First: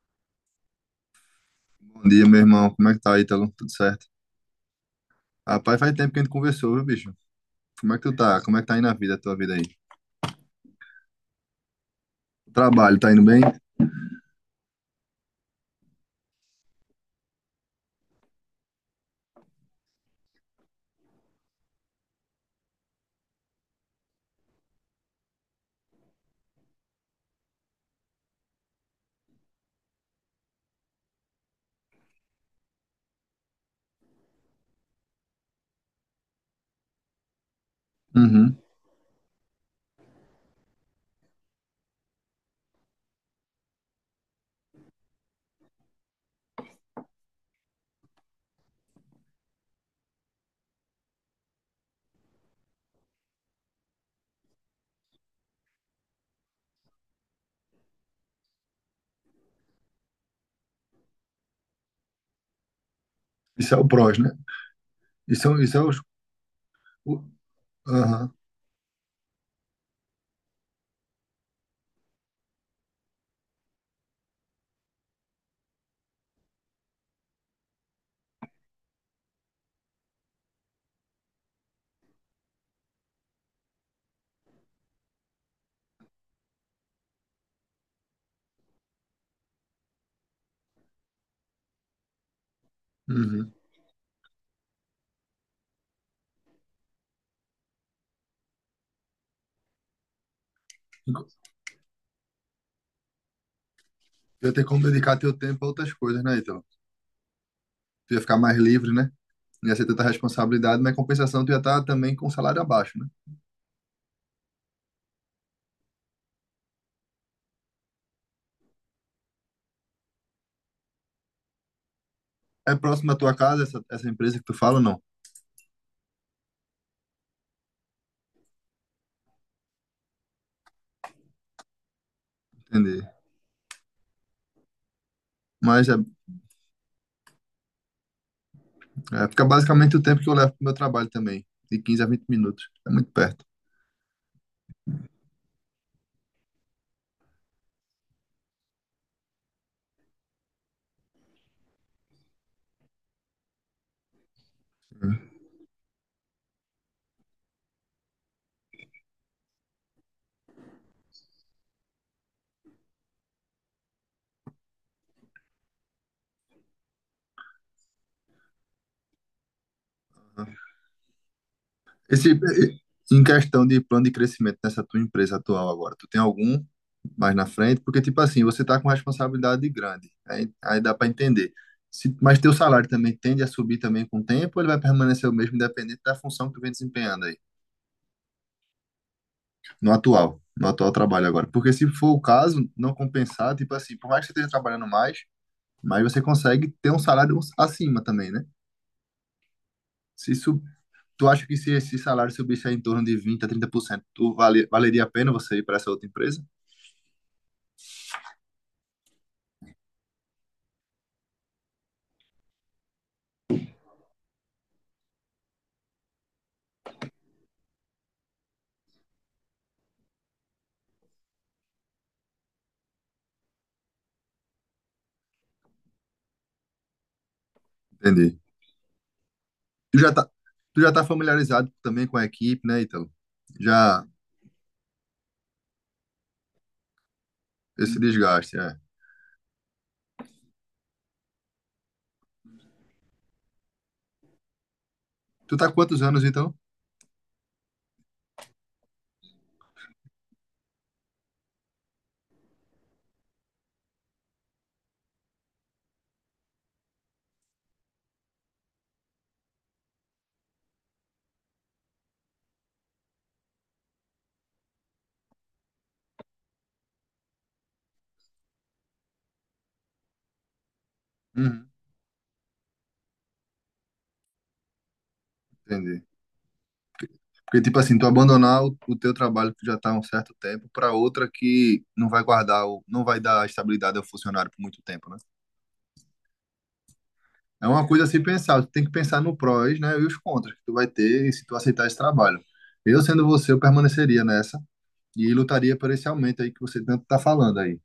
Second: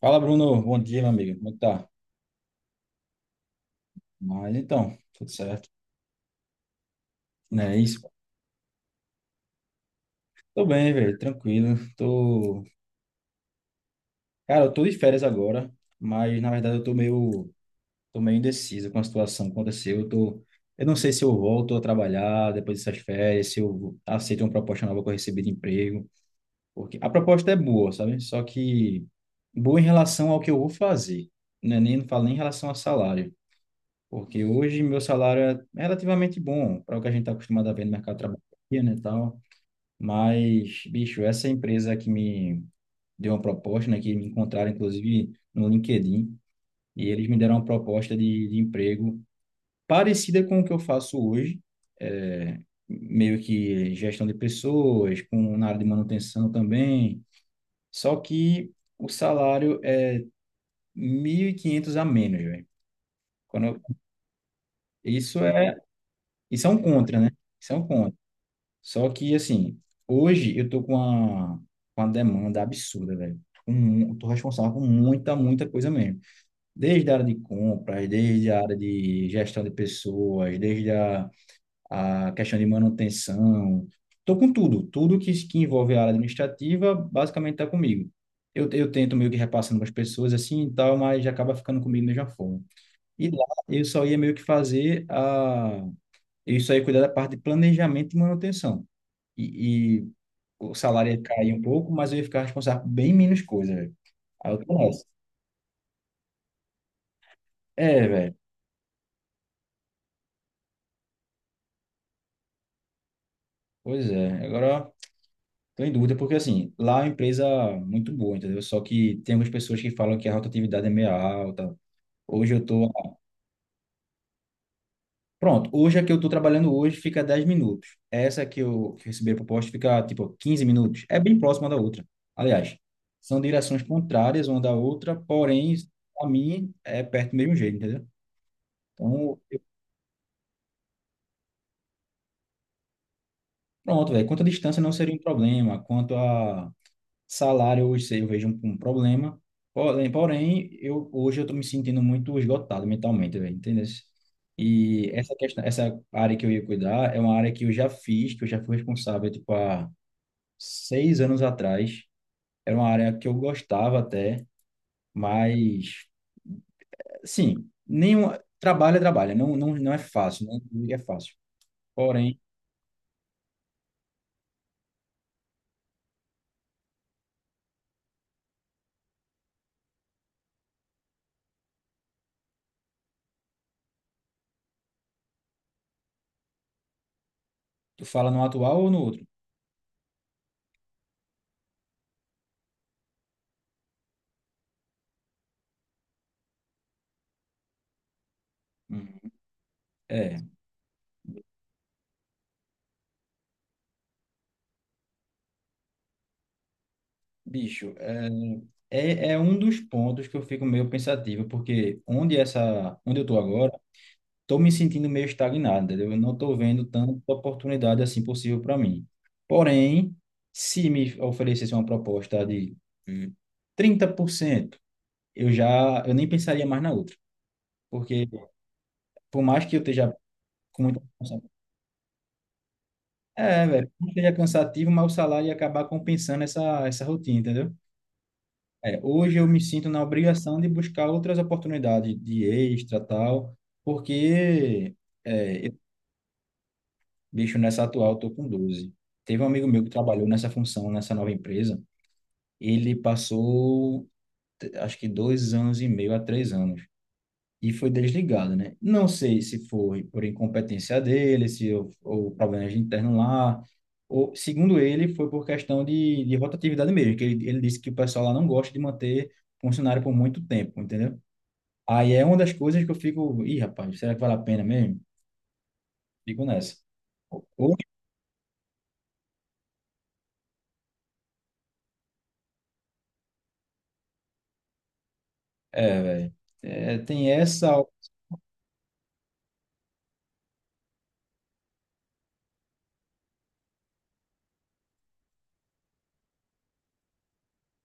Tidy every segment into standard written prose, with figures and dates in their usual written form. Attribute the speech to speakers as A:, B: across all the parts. A: Fala, Bruno. Bom dia, meu amigo. Como é que tá?
B: Bom dia, meu irmão. Como é que tá, Ítalo? Tudo certo?
A: Mas então, tudo certo.
B: Rapaz, faz tempo que a gente conversou, viu, bicho?
A: Não é
B: Como é que
A: isso?
B: tu tá? Como é que tá indo a vida, a tua vida aí?
A: Tô bem, velho. Tranquilo.
B: O
A: Tô.
B: trabalho, tá indo bem?
A: Cara, eu tô de férias agora, mas na verdade eu tô meio indeciso com a situação que aconteceu. Eu não sei se eu volto a trabalhar depois dessas férias, se eu aceito uma proposta nova que eu recebi de emprego. Porque a proposta é boa, sabe? Só que boa em relação ao que eu vou fazer. Não falo nem em relação a salário. Porque hoje meu salário é relativamente bom para o que a gente está acostumado a ver no mercado de trabalho
B: Uhum.
A: aqui, né, e tal. Mas, bicho, essa empresa que me deu uma proposta, né, que me encontraram inclusive no LinkedIn, e eles me deram uma proposta de emprego parecida com o que eu faço hoje, é, meio que gestão de pessoas, com na área de manutenção também. Só que o salário é 1.500 a menos, velho. Quando
B: Isso é o
A: eu-
B: prós, né?
A: isso
B: Isso é,
A: é,
B: isso é os-
A: isso é um contra,
B: o...
A: né? Isso é um contra.
B: Aham.
A: Só que, assim, hoje eu tô com uma demanda absurda, velho. Tô responsável por muita, muita coisa mesmo. Desde a área de compras, desde a área de gestão de pessoas, desde a questão de manutenção. Tô com tudo. Tudo que envolve a área administrativa, basicamente tá comigo. Eu tento meio que repassando para as pessoas assim e tal, mas acaba ficando comigo da mesma forma. E lá
B: Uhum.
A: eu só ia meio que fazer a... Eu só ia cuidar da parte de planejamento e manutenção. E o salário ia cair um pouco, mas eu ia ficar responsável por bem menos coisa, velho.
B: Ia
A: Aí eu
B: ter
A: tô
B: como
A: nessa.
B: dedicar teu tempo a outras coisas, né, Ítalo?
A: É,
B: Tu ia
A: velho.
B: ficar mais livre, né? Não ia ser tanta responsabilidade, mas em compensação tu ia estar também com o salário abaixo, né?
A: Pois é. Agora, tô em dúvida, porque assim, lá é uma empresa muito boa, entendeu? Só que tem algumas pessoas que falam que a rotatividade é meio alta. Hoje eu
B: É
A: tô.
B: próximo da tua casa essa empresa que tu fala ou não?
A: Pronto, hoje a que eu tô trabalhando hoje fica 10 minutos. Essa que eu que recebi a proposta fica, tipo, 15 minutos. É bem próxima da outra. Aliás,
B: Entendi.
A: são direções contrárias uma da outra, porém,
B: Mas é,
A: a mim é perto do mesmo jeito, entendeu?
B: é,
A: Então,
B: fica basicamente o tempo que eu levo pro meu trabalho também, de 15 a 20 minutos. É muito perto.
A: pronto, velho. Quanto à distância não seria um problema, quanto a salário, hoje eu vejo um problema. Porém, porém, hoje eu tô me sentindo muito esgotado mentalmente, velho, entendeu? E essa questão, essa área que eu ia cuidar é uma área que eu já fiz, que eu já fui responsável, tipo, há 6 anos atrás. Era uma área que eu gostava até, mas, sim, nenhum, trabalho é trabalho, não é fácil, não é fácil.
B: Esse,
A: Porém,
B: em questão de plano de crescimento nessa tua empresa atual agora, tu tem algum mais na frente? Porque, tipo assim, você tá com responsabilidade grande, aí dá para entender. Se, mas teu salário também tende a subir também com o tempo, ou ele vai permanecer o mesmo, independente da função que tu vem desempenhando aí,
A: tu fala no atual ou no outro?
B: no atual trabalho agora. Porque se for o caso, não compensar, tipo assim, por mais que você esteja trabalhando mais, mas você consegue ter um salário acima também, né?
A: Hum,
B: Se
A: é.
B: isso, tu acha que se esse salário subisse aí em torno de 20 a 30% tu valeria a pena você ir para essa outra empresa?
A: Bicho, é um dos pontos que eu fico meio pensativo, porque onde eu tô agora, tô me sentindo meio estagnado, entendeu? Eu não tô vendo tanta oportunidade assim possível para mim. Porém, se me oferecesse uma proposta de hum, 30%, eu nem pensaria mais na outra, porque
B: Entendi.
A: por mais que eu
B: Tu já
A: esteja
B: tá, tu
A: com
B: já
A: muita...
B: tá familiarizado também com a equipe, né, Ítalo?
A: É, velho, por
B: Já
A: mais que seja cansativo, mas o salário ia acabar compensando essa rotina, entendeu?
B: esse desgaste, é.
A: É, hoje eu me sinto na obrigação de buscar outras oportunidades de extra, tal, porque,
B: Tu
A: é,
B: tá há
A: eu-
B: quantos anos, então?
A: bicho, nessa atual eu tô com 12. Teve um amigo meu que trabalhou nessa função, nessa nova empresa, ele passou, acho que 2 anos e meio a 3 anos, e foi desligado, né? Não sei se foi por incompetência dele, se ou, ou problemas internos lá, ou, segundo ele, foi por questão de rotatividade mesmo, que ele disse que o pessoal lá não gosta de manter funcionário por muito tempo, entendeu?
B: Uhum.
A: Aí é uma das coisas que eu fico, ih, rapaz, será que vale a pena mesmo?
B: Entendi.
A: Fico nessa.
B: Porque,
A: Ou,
B: tipo assim, tu abandonar o teu trabalho que tu já tá há um certo tempo para outra que não vai guardar, o, não vai dar estabilidade ao funcionário por muito tempo, né?
A: é, velho, é, tem essa,
B: É uma coisa a se pensar, tu tem que pensar no prós, né, e os contras que tu vai ter se tu aceitar esse trabalho. Eu, sendo você, eu permaneceria nessa e lutaria por esse aumento aí que você tanto tá falando aí.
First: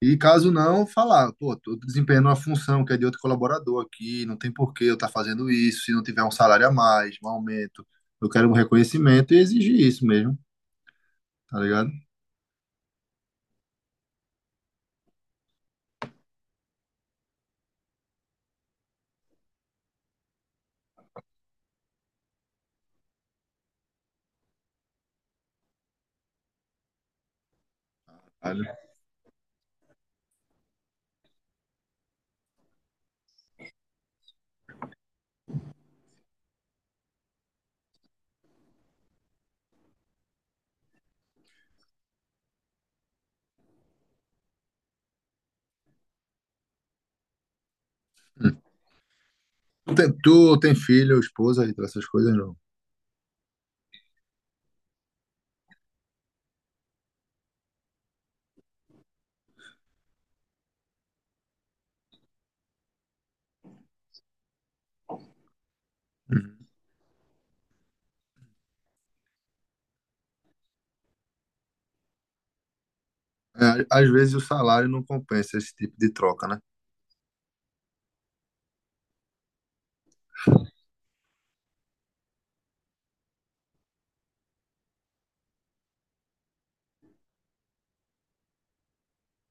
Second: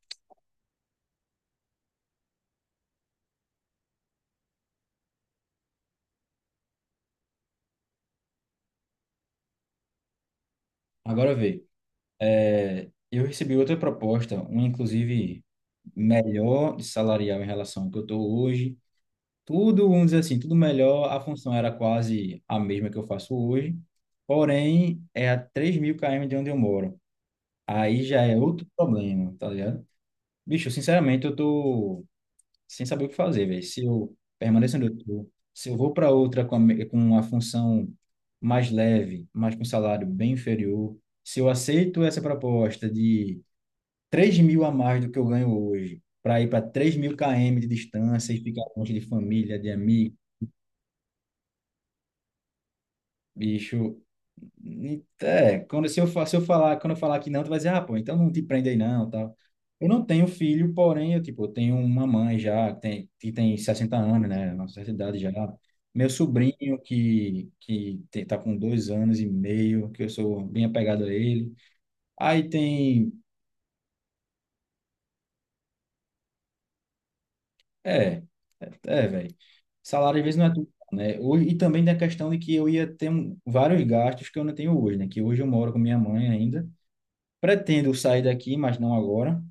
B: E caso não, falar, pô, tô desempenhando uma função que é de outro colaborador aqui, não tem por que eu estar fazendo isso, se não tiver um salário a mais, um aumento, eu quero um reconhecimento e exigir isso mesmo,
A: agora
B: tá
A: vê.
B: ligado?
A: É, eu recebi outra proposta, uma inclusive melhor de salarial em relação ao que eu estou hoje. Tudo, vamos dizer assim, tudo melhor, a função era quase a mesma que eu faço hoje, porém é a 3 mil km de onde eu moro. Aí já é outro
B: Olha.
A: problema, tá ligado? Bicho, sinceramente, eu tô sem saber o que fazer, velho. Se eu permaneço onde eu tô, se eu vou para outra com uma função mais leve, mas com um salário bem inferior, se eu aceito essa proposta de 3 mil a mais do que eu ganho hoje, para ir para 3 mil km de distância e
B: Hum.
A: ficar longe de família, de
B: Tu tem,
A: amigos.
B: tu tem filho, esposa, e essas coisas não.
A: Bicho, ni- é, quando se eu, fa- Se eu falar, quando eu falar que não, tu vai dizer, ah, pô, então não te prende aí não, tal. Eu não tenho filho, porém, eu, tipo, eu tenho uma mãe já, que tem 60 anos, né, nossa idade já. Meu
B: Hum.
A: sobrinho, que tá com 2 anos e meio, que eu sou bem apegado a ele. Aí tem,
B: É, às vezes o salário não compensa esse tipo de troca, né?
A: é, velho. Salário às vezes não é tudo, né? ou E também da questão de que eu ia ter vários gastos que eu não tenho hoje, né? Que hoje eu moro com minha mãe ainda. Pretendo sair daqui, mas não agora.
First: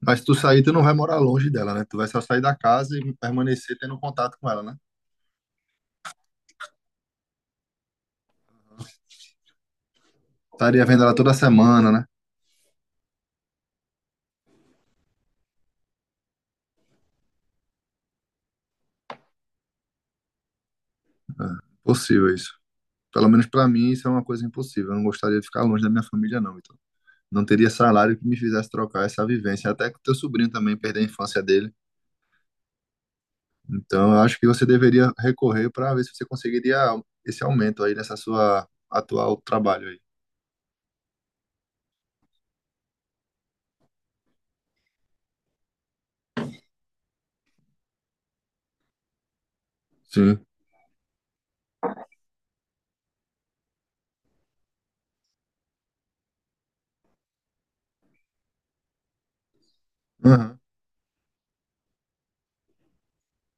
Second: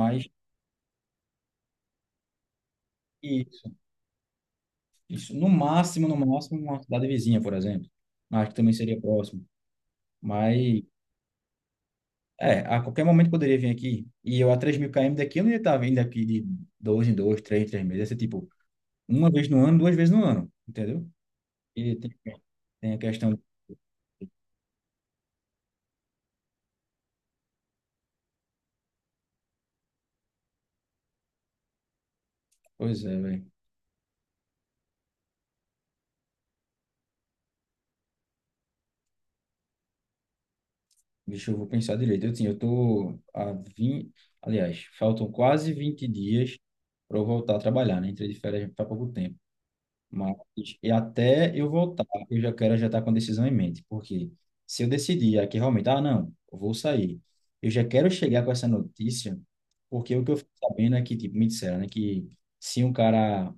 B: Mas se tu sair, tu não vai morar longe dela, né? Tu vai só sair da casa e
A: isso,
B: permanecer tendo contato com ela, né?
A: isso. No máximo, no máximo, uma cidade vizinha, por exemplo. Mas que também seria próximo. Mas,
B: Estaria vendo ela toda semana, né?
A: é, a qualquer momento poderia vir aqui. E eu a 3 mil km daqui, eu não ia estar vindo aqui de dois em dois, três em três meses. Ia ser tipo, uma vez no ano, duas vezes no ano. Entendeu?
B: É,
A: E tem,
B: possível isso.
A: tem a
B: Pelo
A: questão.
B: menos para mim, isso é uma coisa impossível. Eu não gostaria de ficar longe da minha família, não, então. Não teria salário que me fizesse trocar essa vivência, até que o teu sobrinho também perdeu a infância dele.
A: Pois é, velho.
B: Então, eu acho que você deveria recorrer para ver se você conseguiria esse aumento aí nessa sua atual trabalho aí.
A: Deixa eu vou pensar direito. Eu, assim, eu tô a 20. Aliás, faltam quase 20 dias para eu voltar a trabalhar, né? Entrei de férias faz pouco tempo. Mas
B: Sim.
A: e até eu voltar, eu já quero já estar com a decisão em mente, porque se eu decidir aqui realmente, ah, não, eu vou sair, eu já quero chegar com essa notícia, porque o que eu fico
B: Aham.
A: sabendo é que, tipo, me disseram, né, que se um cara,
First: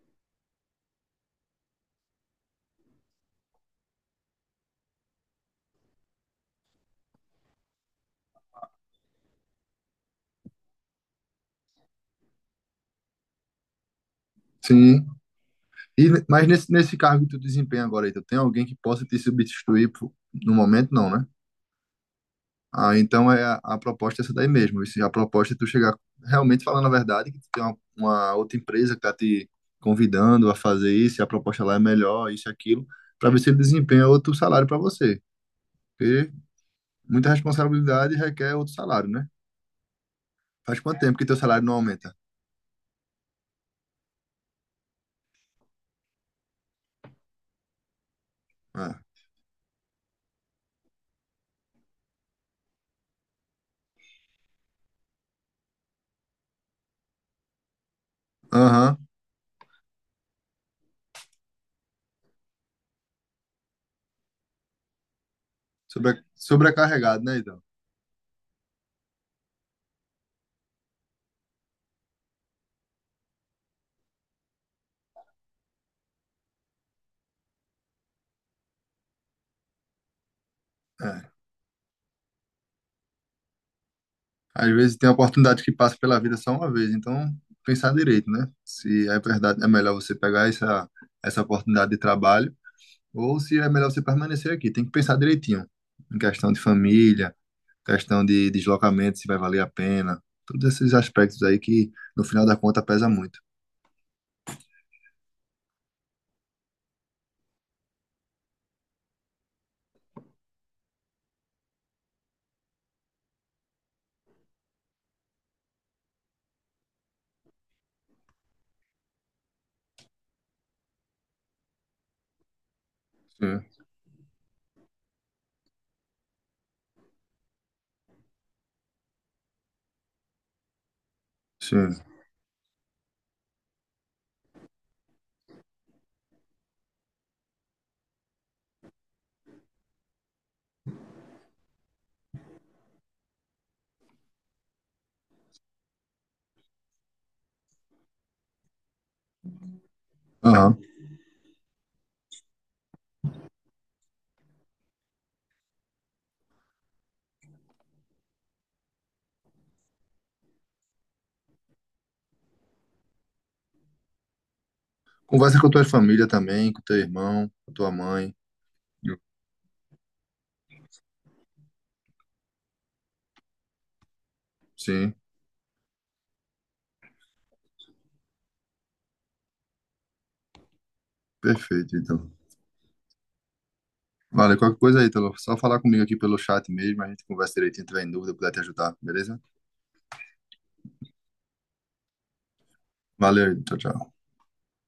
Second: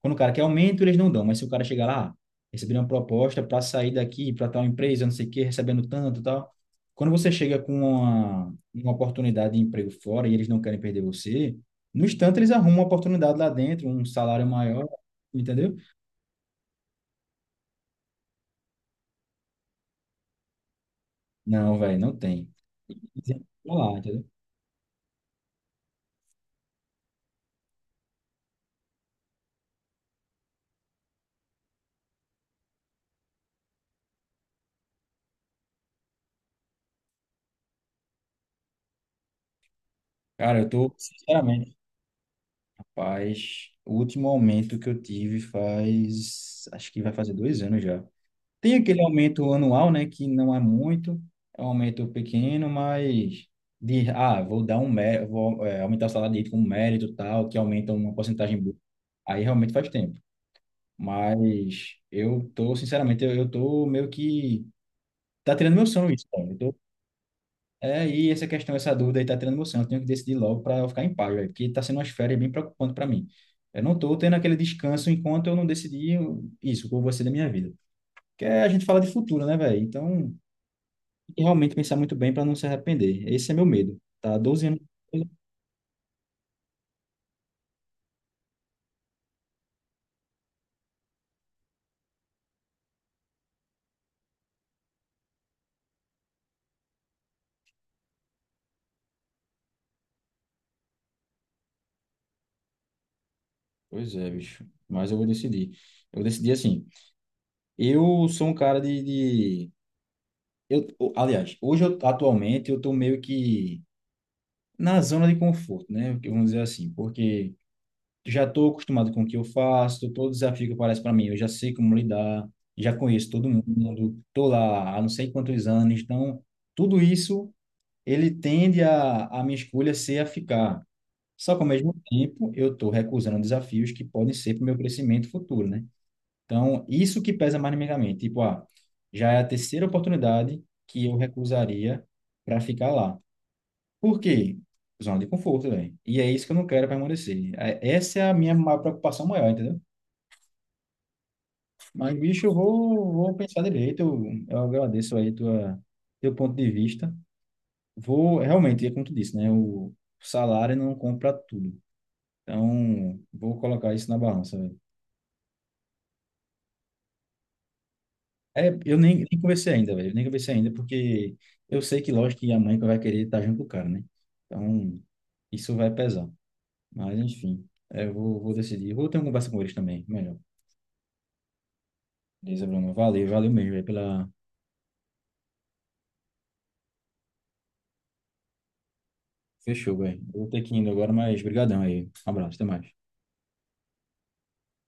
A: quando o cara quer aumento, eles não dão, mas se o cara chegar lá, ah, receber uma proposta para sair daqui, para tal empresa, não sei o quê, recebendo tanto e tal, quando você chega com uma oportunidade de emprego fora e eles não querem perder você, no instante eles arrumam uma oportunidade lá dentro, um salário maior,
B: Sim.
A: entendeu?
B: E, mas nesse, nesse cargo que tu desempenha agora aí, tu tem alguém que possa te substituir pro- no momento, não, né?
A: Não, velho, não tem.
B: Ah, então é
A: Exemplo
B: a
A: lá,
B: proposta
A: entendeu?
B: é essa daí mesmo. Isso, a proposta é tu chegar realmente falando a verdade, que tu tem uma outra empresa que tá te convidando a fazer isso, e a proposta lá é melhor, isso e aquilo, para ver se ele desempenha outro salário para você. Porque muita responsabilidade requer outro salário, né?
A: Cara, eu
B: Faz
A: tô,
B: quanto tempo que teu salário não
A: sinceramente,
B: aumenta?
A: rapaz, o último aumento que eu tive faz, acho que vai fazer 2 anos já. Tem
B: É.
A: aquele aumento anual, né, que não é muito, é um aumento pequeno, mas de, ah, vou dar um mérito, vou, é, aumentar o salário dele com mérito e tal, que aumenta uma porcentagem boa.
B: Aham.
A: Aí realmente faz tempo. Mas eu tô, sinceramente, eu tô meio que, tá tirando meu sono isso, cara.
B: Sobrecarregado, né, então?
A: É, e essa questão, essa dúvida aí tá tirando emoção. Eu tenho que decidir logo para eu ficar em paz, velho, porque tá sendo umas férias bem preocupante para mim. Eu não tô tendo aquele descanso enquanto eu não decidir isso, o que eu vou ser da minha vida. Porque a gente fala de futuro, né, velho? Então, tem
B: É.
A: que realmente pensar muito bem para não se arrepender. Esse é meu medo, tá? Há Doze
B: Às
A: anos.
B: vezes tem oportunidade que passa pela vida só uma vez, então pensar direito, né? Se é verdade, é melhor você pegar essa, essa oportunidade de trabalho. Ou se é melhor você permanecer aqui. Tem que pensar direitinho. Em questão de família, questão de deslocamento, se vai valer a pena. Todos esses aspectos aí que, no final da conta, pesa muito.
A: Pois é, bicho. Mas eu vou decidir. Eu decidi assim. Eu sou um cara de... Hoje, eu, atualmente, eu tô meio que na zona de conforto, né? Vamos dizer assim, porque já estou acostumado com o que eu faço, todo desafio que aparece para mim, eu já sei como lidar, já conheço todo
B: Sim,
A: mundo, estou lá há não sei quantos anos, então tudo isso ele tende a minha escolha ser a ficar. Só que ao mesmo
B: sim.
A: tempo eu estou recusando desafios que podem ser para o meu crescimento futuro, né? Então isso que pesa mais na minha mente, tipo, ah, já é a terceira oportunidade que eu recusaria para ficar lá. Por quê? Zona de conforto, velho. E é isso que eu não quero permanecer. É- essa é a minha maior preocupação maior, entendeu?
B: Aham.
A: Mas, bicho, vou pensar direito. Eu agradeço aí teu ponto de vista. Vou, realmente, é como tu disse, né? O salário não compra tudo. Então, vou colocar isso na balança, velho.
B: Conversa com a tua família também, com teu irmão, com tua mãe.
A: É, eu nem conversei ainda, velho. Eu nem conversei ainda, porque eu sei que, lógico, que a mãe que vai querer estar junto com o cara, né? Então,
B: Sim,
A: isso vai pesar. Mas, enfim, é, vou decidir. Vou ter uma conversa com eles também, melhor.
B: perfeito, então.
A: Beleza, Bruno. Valeu, valeu mesmo aí pela.
B: Vale, qualquer coisa aí, Telo. Só falar comigo aqui pelo chat mesmo, a gente conversa direitinho, tiver em dúvida, puder te ajudar, beleza?
A: Fechou, velho. Eu vou ter que ir indo agora, mas brigadão aí. Um abraço, até mais.
B: Valeu, tchau, tchau.